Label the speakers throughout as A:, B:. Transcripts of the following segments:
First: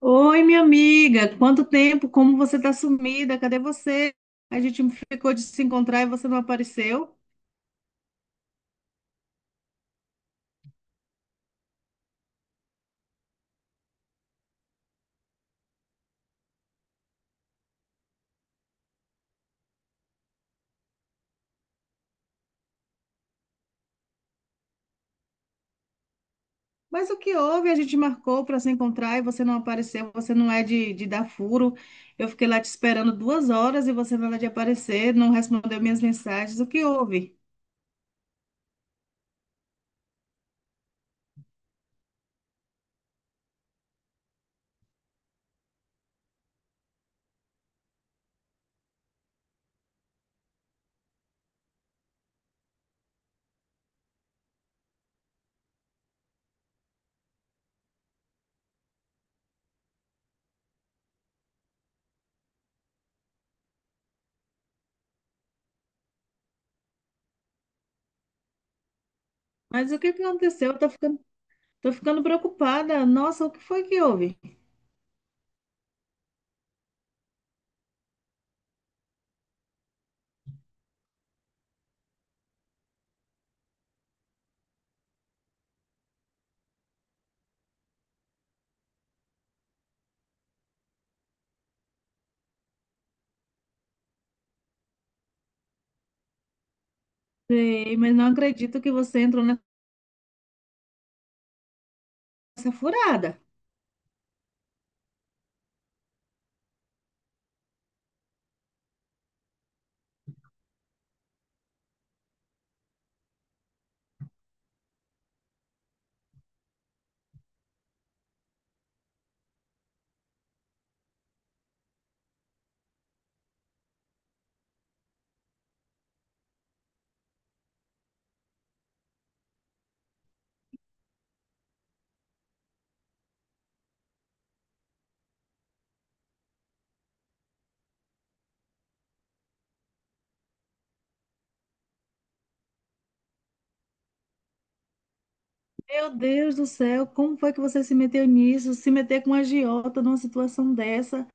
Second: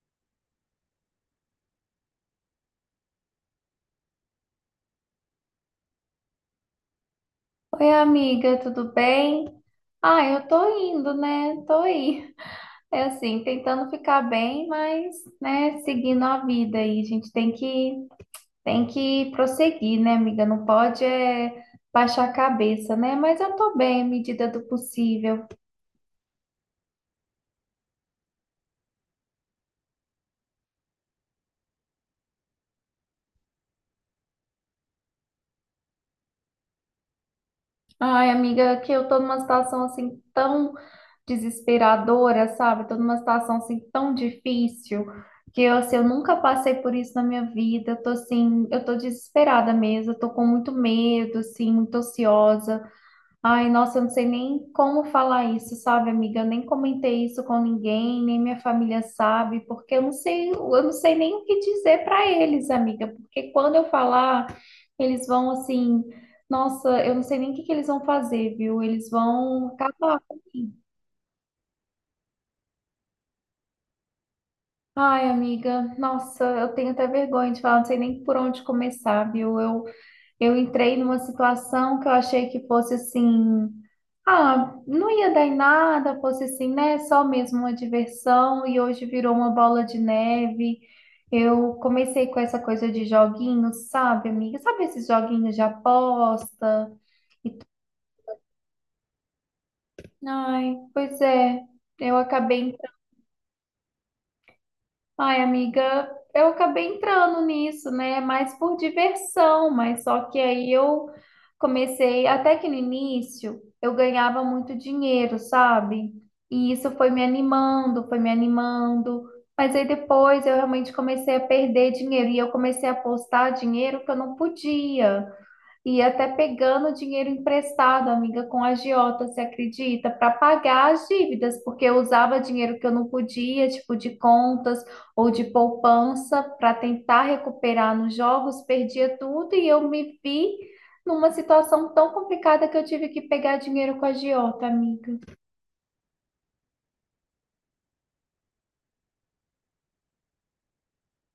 A: Oi, minha amiga, quanto tempo? Como você está sumida? Cadê você? A gente ficou de se encontrar e você não apareceu.
B: Oi, amiga, tudo bem? Ah, eu tô indo, né? Tô aí. É assim, tentando ficar bem, mas, né, seguindo a vida aí. A gente tem que prosseguir, né, amiga? Não pode é, baixar a cabeça, né? Mas eu tô bem, à medida do possível.
A: Mas o que houve? A gente marcou para se encontrar e você não apareceu. Você não é de dar furo. Eu fiquei lá te esperando 2 horas e você nada de aparecer, não respondeu minhas mensagens. O que houve?
B: Ai, amiga, que eu tô numa situação assim tão desesperadora, sabe? Tô numa situação assim tão difícil que eu, assim, eu nunca passei por isso na minha vida. Eu tô assim, eu tô desesperada mesmo, eu tô com muito medo, assim, muito ansiosa. Ai, nossa, eu não sei nem como falar isso, sabe, amiga? Eu nem comentei isso com ninguém, nem minha família sabe, porque eu não sei nem o que dizer para eles, amiga, porque quando eu falar, eles vão assim, nossa, eu não sei nem o que que eles vão fazer, viu? Eles vão
A: Mas o que
B: acabar
A: que aconteceu?
B: comigo.
A: Tô ficando preocupada. Nossa, o que foi que houve?
B: Ai, amiga, nossa, eu tenho até vergonha de falar, não sei nem por onde começar, viu? Eu entrei numa situação que eu achei que fosse assim, ah, não ia dar em nada, fosse assim, né? Só mesmo uma diversão, e hoje virou uma bola de neve. Eu comecei com essa coisa de joguinhos, sabe, amiga? Sabe esses joguinhos de aposta?
A: Sei, mas não acredito que você entrou
B: Ai, pois é, eu
A: nessa
B: acabei.
A: furada.
B: Ai, amiga, eu acabei entrando nisso, né? Mais por diversão, mas só que aí eu comecei, até que no início eu ganhava muito dinheiro, sabe? E isso foi me animando, mas aí depois eu realmente comecei a perder dinheiro e eu comecei a apostar dinheiro que eu não podia. E até pegando dinheiro emprestado, amiga, com agiota, você acredita? Para pagar as dívidas, porque eu usava dinheiro que eu não podia, tipo de contas ou de poupança, para tentar recuperar nos jogos, perdia tudo e eu me vi numa situação tão complicada que eu tive que pegar dinheiro com agiota, amiga.
A: Meu Deus do céu, como foi que você se meteu nisso? Se meter com a agiota numa situação dessa?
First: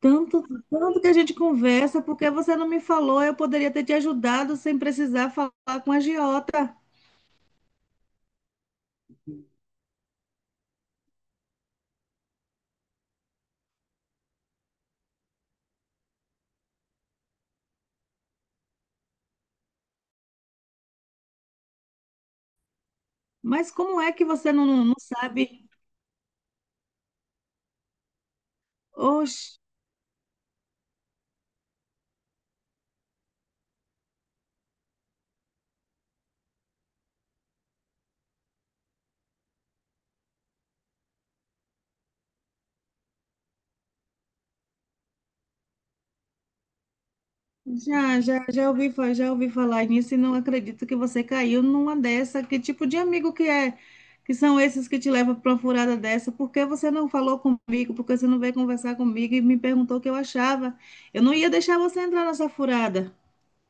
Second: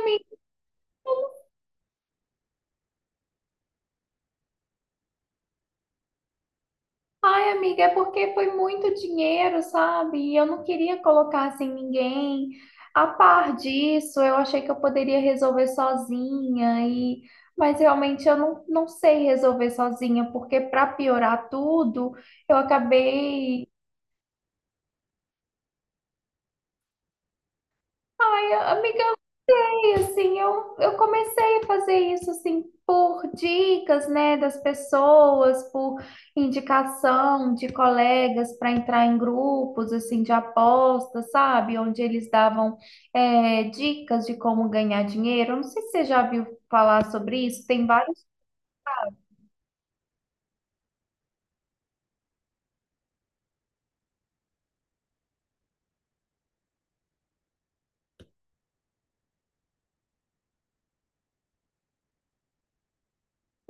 A: Tanto, tanto que a gente conversa, porque você não me falou, eu poderia ter te ajudado sem precisar falar com a agiota.
B: Ai, amiga, é porque foi muito dinheiro, sabe? E eu não queria colocar assim ninguém a par disso. Eu achei que eu poderia resolver sozinha e mas realmente eu não, não sei resolver sozinha, porque para piorar tudo, eu acabei.
A: Mas como é que você não sabe?
B: Ai, amiga.
A: Oxe.
B: E assim, eu comecei a fazer isso assim por dicas, né, das pessoas, por indicação de colegas para entrar em grupos assim de apostas, sabe? Onde eles davam dicas de como ganhar dinheiro. Eu não sei se você já viu falar sobre isso, tem vários.
A: Já ouvi, já ouvi falar nisso e não acredito que você caiu numa dessa. Que tipo de amigo que é? Que são esses que te levam para uma furada dessa? Por que você não falou comigo? Por que você não veio conversar comigo e me perguntou o que eu achava? Eu não ia deixar você entrar nessa furada.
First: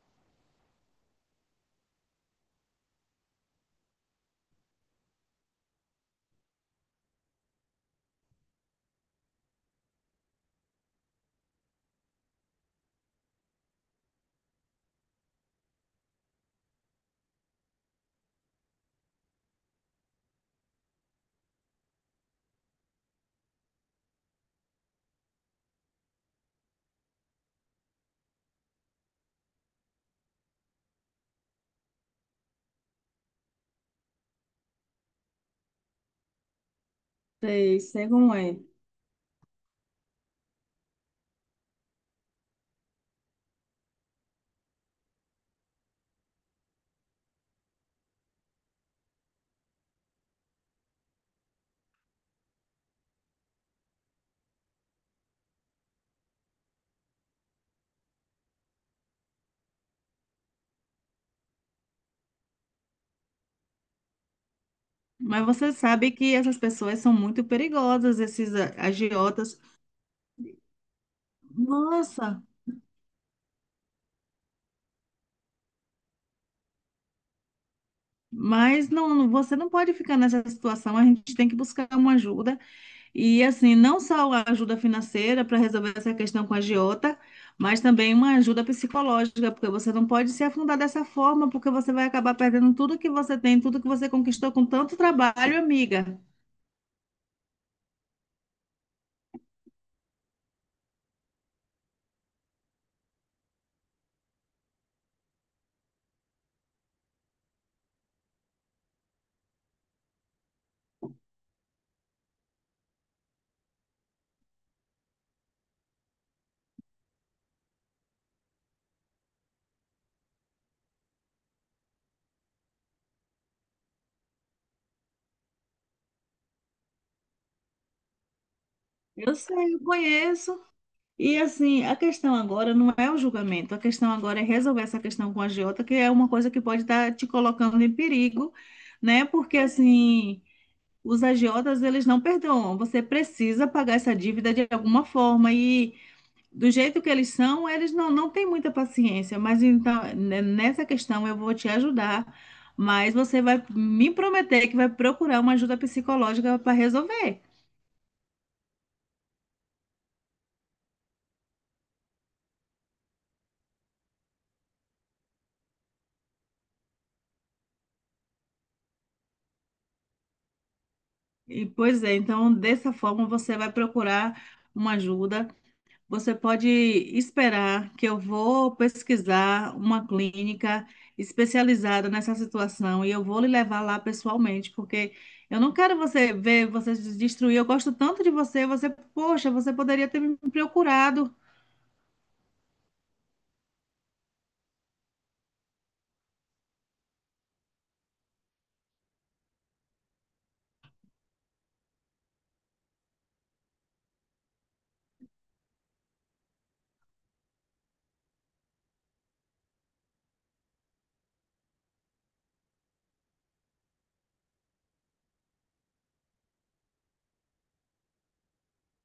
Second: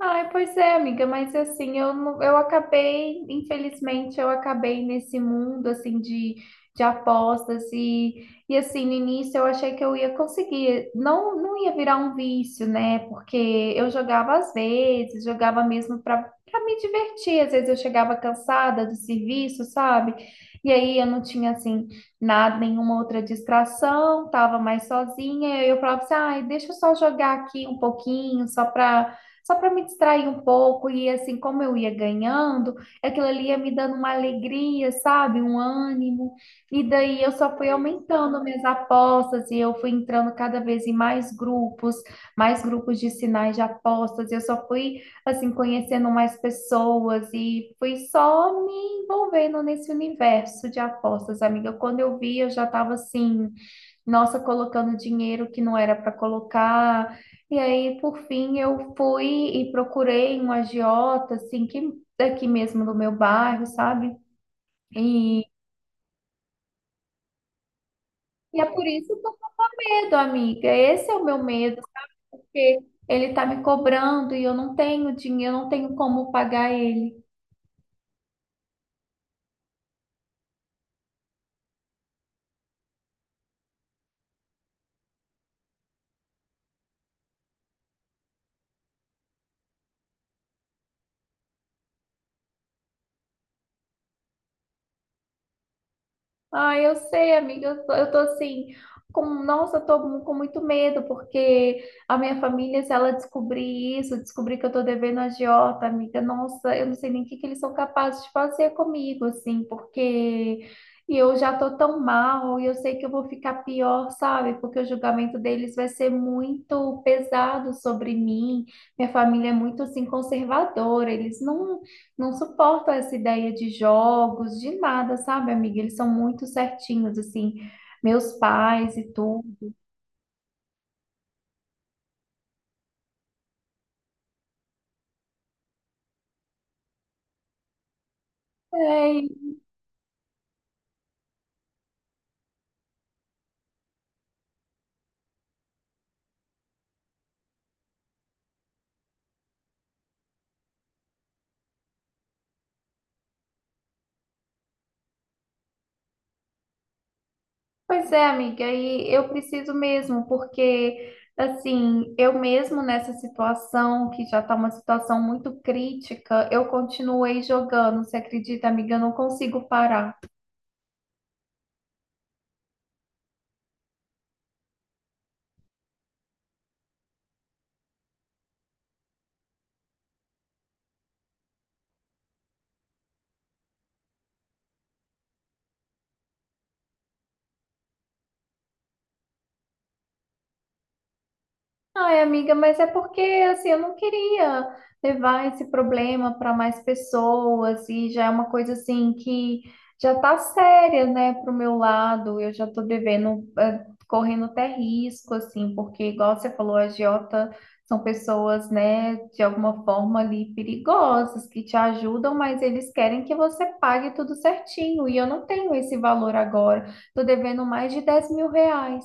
B: Ai, pois é, amiga, mas assim, eu, eu acabei, infelizmente, eu acabei nesse mundo, assim, de apostas e assim, no início eu achei que eu ia conseguir, não, não ia virar um vício, né, porque eu jogava às vezes, jogava mesmo para me divertir, às vezes eu chegava cansada do serviço, sabe, e aí eu não tinha, assim, nada, nenhuma outra distração, tava mais sozinha, e eu falava assim, ai, deixa eu só jogar aqui um pouquinho, só para me distrair um pouco. E assim, como eu ia ganhando, aquilo ali ia me dando uma alegria, sabe? Um ânimo. E daí eu só fui
A: Sei como
B: aumentando
A: é.
B: minhas apostas e eu fui entrando cada vez em mais grupos de sinais de apostas. E eu só fui, assim, conhecendo mais pessoas e fui só me envolvendo nesse universo de apostas, amiga. Quando eu vi, eu já estava assim, nossa, colocando dinheiro que não era para colocar. E aí, por fim, eu fui e procurei um agiota, assim, que daqui mesmo do meu bairro, sabe? E,
A: Mas você sabe que essas pessoas são muito perigosas, esses
B: e é por isso que eu
A: agiotas.
B: medo, amiga. Esse é o meu medo,
A: Nossa,
B: porque ele tá me cobrando e eu não tenho dinheiro, eu não tenho como pagar ele.
A: mas você não pode ficar nessa situação. A gente tem que buscar uma ajuda. E assim, não só a ajuda financeira para resolver essa questão com a agiota, mas também uma ajuda psicológica, porque você não pode se afundar dessa forma, porque você vai acabar perdendo tudo que você tem, tudo que você conquistou com tanto trabalho, amiga.
B: Ah, eu sei, amiga. Eu tô assim, com, nossa, eu tô com muito medo, porque a minha família, se ela descobrir isso, descobrir que eu tô devendo agiota, amiga, nossa, eu não sei nem o que que eles são capazes de fazer comigo, assim, porque eu já tô tão mal e eu sei que eu vou ficar pior, sabe? Porque o julgamento deles vai ser muito pesado sobre mim. Minha família é muito, assim, conservadora, eles não não suporto essa ideia de jogos, de nada, sabe, amiga? Eles são muito certinhos, assim, meus pais e tudo.
A: Eu conheço. E assim, a questão agora não é o julgamento, a questão agora é resolver essa questão com a agiota, que é uma coisa que pode estar te colocando em perigo,
B: É,
A: né?
B: e-
A: Porque assim, os agiotas, eles não perdoam. Você precisa pagar essa dívida de alguma forma e do jeito que eles são, eles não têm muita paciência, mas então, nessa questão eu vou te ajudar, mas você vai me prometer que vai procurar uma ajuda psicológica para resolver.
B: Pois é, amiga, e eu preciso mesmo, porque, assim, eu mesmo nessa situação, que já tá uma situação muito crítica, eu continuei jogando, você acredita, amiga? Eu não consigo parar.
A: Pois é, então dessa forma você vai procurar uma ajuda. Você pode esperar que eu vou pesquisar uma clínica especializada nessa situação e eu vou lhe levar lá pessoalmente, porque eu não quero você ver você se destruir. Eu gosto tanto de você, você, poxa, você poderia ter me procurado.
B: Ai, amiga, mas é porque assim, eu não queria levar esse problema para mais pessoas e já é uma coisa assim que já tá séria, né, pro meu lado. Eu já tô devendo, correndo até risco, assim, porque igual você falou, agiota são pessoas, né, de alguma forma ali perigosas que te ajudam, mas eles querem que você pague tudo certinho e eu não tenho esse valor agora. Tô devendo mais de 10 mil reais.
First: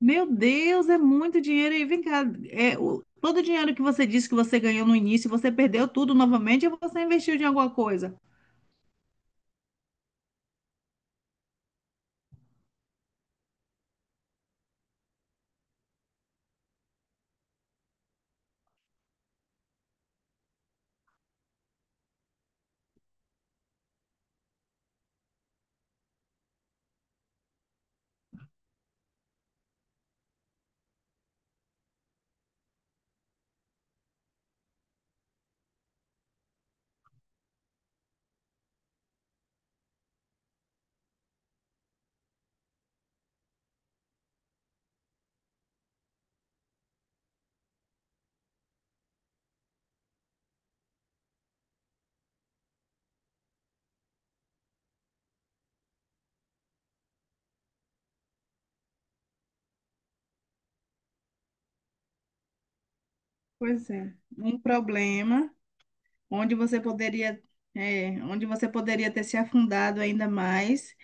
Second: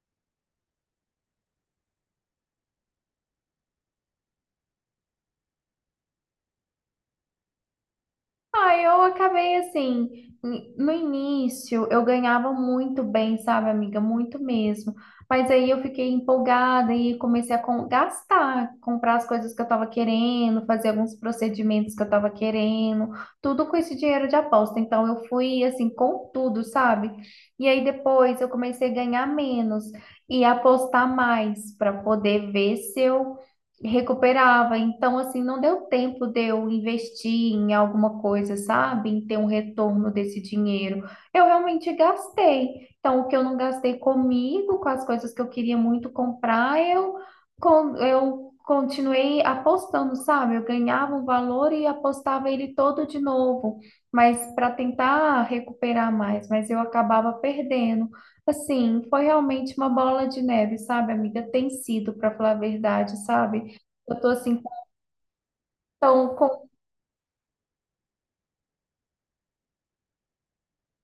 A: Meu Deus, é muito dinheiro. E vem cá, todo o dinheiro que você disse que você ganhou no início, você perdeu tudo novamente ou você investiu em alguma coisa?
B: Ah, eu acabei assim, no início eu ganhava muito bem, sabe, amiga? Muito mesmo. Mas aí eu fiquei empolgada e comecei a gastar, comprar as coisas que eu tava querendo, fazer alguns procedimentos que eu tava querendo, tudo com esse dinheiro de aposta. Então eu fui assim com tudo, sabe? E aí depois eu comecei a ganhar menos e apostar mais para poder ver se eu recuperava. Então, assim, não deu tempo de eu investir em alguma coisa, sabe? Em ter um retorno desse dinheiro. Eu realmente gastei. Então, o que eu não gastei comigo, com as coisas que eu queria muito comprar, eu, eu continuei apostando, sabe? Eu ganhava um valor e apostava ele todo de novo, mas para tentar recuperar mais, mas eu acabava perdendo. Assim, foi realmente uma bola de neve, sabe, amiga? Tem sido, para falar a verdade, sabe?
A: Pois é,
B: Eu tô
A: um
B: assim,
A: problema.
B: então,
A: onde
B: com...
A: você poderia, onde você poderia ter se afundado ainda mais.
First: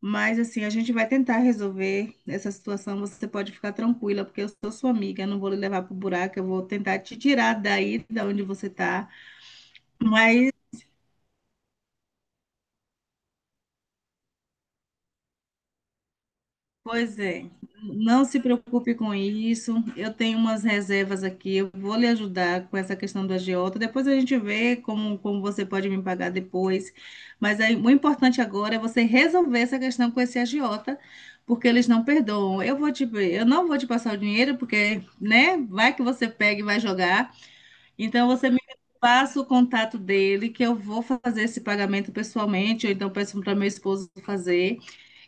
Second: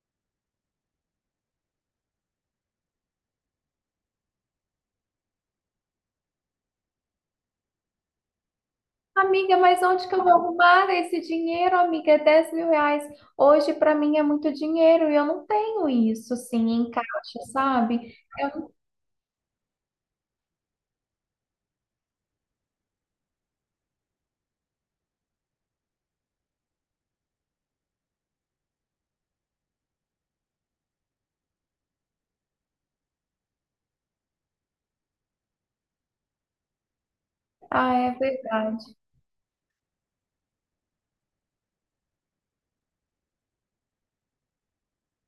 A: Mas assim, a gente vai tentar resolver essa situação. Você pode ficar tranquila, porque eu sou sua amiga, eu não vou lhe levar pro buraco, eu vou tentar te tirar daí, da onde você está.
B: Amiga, mas onde que eu vou
A: Mas
B: arrumar esse dinheiro, amiga? É 10 mil reais. Hoje, para mim, é muito dinheiro e eu não tenho isso, assim, em
A: Pois
B: caixa,
A: é,
B: sabe?
A: não se
B: Eu...
A: preocupe com isso. Eu tenho umas reservas aqui, eu vou lhe ajudar com essa questão do agiota. Depois a gente vê como você pode me pagar depois. Mas aí, o importante agora é você resolver essa questão com esse agiota, porque eles não perdoam. Eu não vou te passar o dinheiro, porque, né, vai que você pega e vai jogar.
B: Ah, é
A: Então você me
B: verdade.
A: passa o contato dele, que eu vou fazer esse pagamento pessoalmente, ou então peço para meu esposo fazer.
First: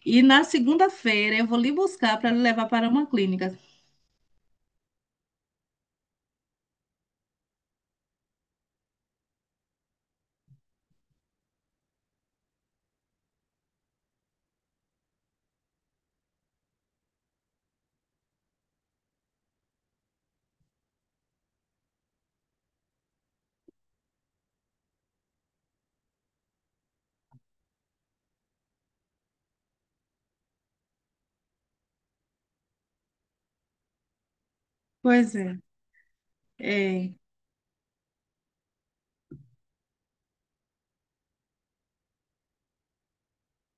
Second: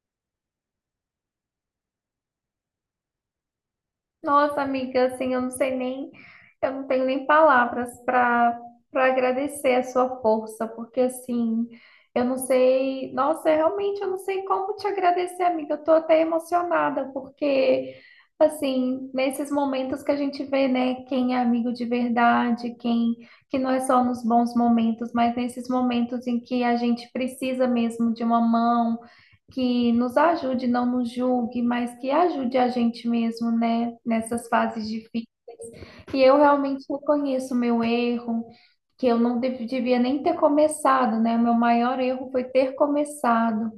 A: E na segunda-feira eu vou lhe buscar para lhe levar para uma clínica.
B: Nossa, amiga, assim, eu não sei nem, eu não tenho nem palavras para agradecer a sua força, porque assim, eu não sei, nossa, realmente eu não sei como te agradecer, amiga. Eu tô até emocionada, porque assim, nesses momentos que a gente vê, né, quem é amigo de verdade, quem que não é só nos bons momentos, mas nesses momentos em que a gente precisa mesmo de uma mão que nos ajude, não nos julgue, mas que ajude a gente mesmo, né, nessas fases difíceis.
A: Pois é.
B: E eu realmente
A: É,
B: reconheço o meu erro, que eu não devia nem ter começado, né? O meu maior erro foi ter começado.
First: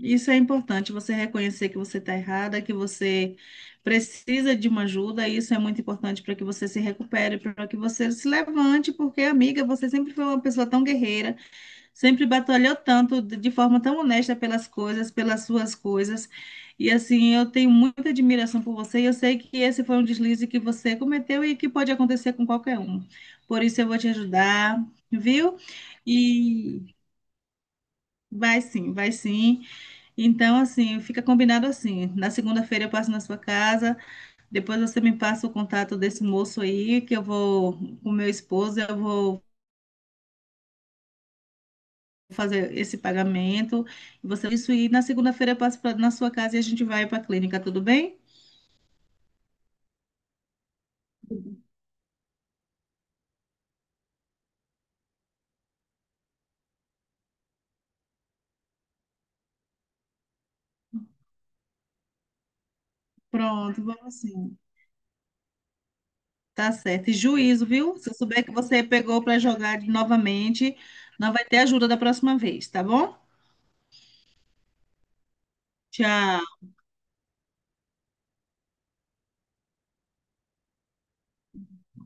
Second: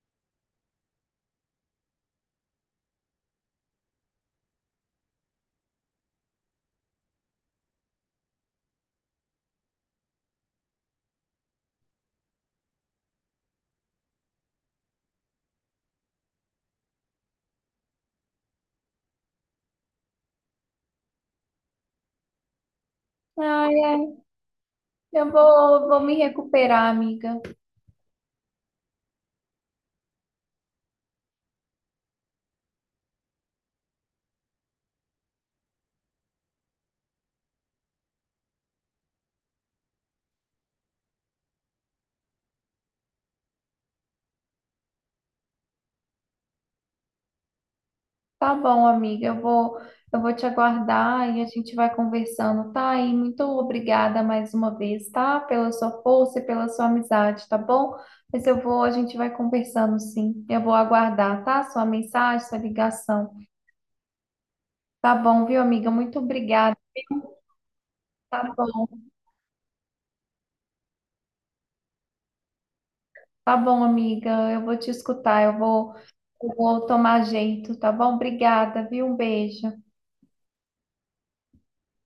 A: isso é importante, você reconhecer que você está errada, que você precisa de uma ajuda, e isso é muito importante para que você se recupere, para que você se levante, porque, amiga, você sempre foi uma pessoa tão guerreira. Sempre batalhou tanto, de forma tão honesta pelas coisas, pelas suas coisas. E assim, eu tenho muita admiração por você e eu sei que esse foi um deslize que você cometeu e que pode acontecer com qualquer um. Por
B: Ai,
A: isso eu vou
B: ai,
A: te ajudar, viu?
B: vou me
A: E
B: recuperar, amiga.
A: vai sim, vai sim. Então, assim, fica combinado assim. Na segunda-feira eu passo na sua casa, depois você me passa o contato desse moço aí, que eu vou, com meu esposo, eu vou fazer esse pagamento. E Você isso e na segunda-feira eu passo na sua casa e a gente vai para a clínica, tudo bem?
B: Tá bom, amiga. Eu vou te aguardar e a gente vai conversando, tá? E muito obrigada mais uma vez, tá? Pela sua força e pela sua amizade, tá bom? Mas eu vou, a gente vai conversando, sim. Eu vou aguardar, tá? Sua mensagem, sua ligação.
A: Pronto, vamos sim.
B: Tá bom, viu, amiga? Muito
A: Tá
B: obrigada.
A: certo. E juízo, viu? Se eu
B: Tá
A: souber que você
B: bom,
A: pegou para jogar novamente, não vai ter ajuda da próxima vez, tá bom?
B: tá bom, amiga. Eu vou te escutar,
A: Tchau.
B: eu vou tomar jeito, tá bom? Obrigada, viu? Um beijo.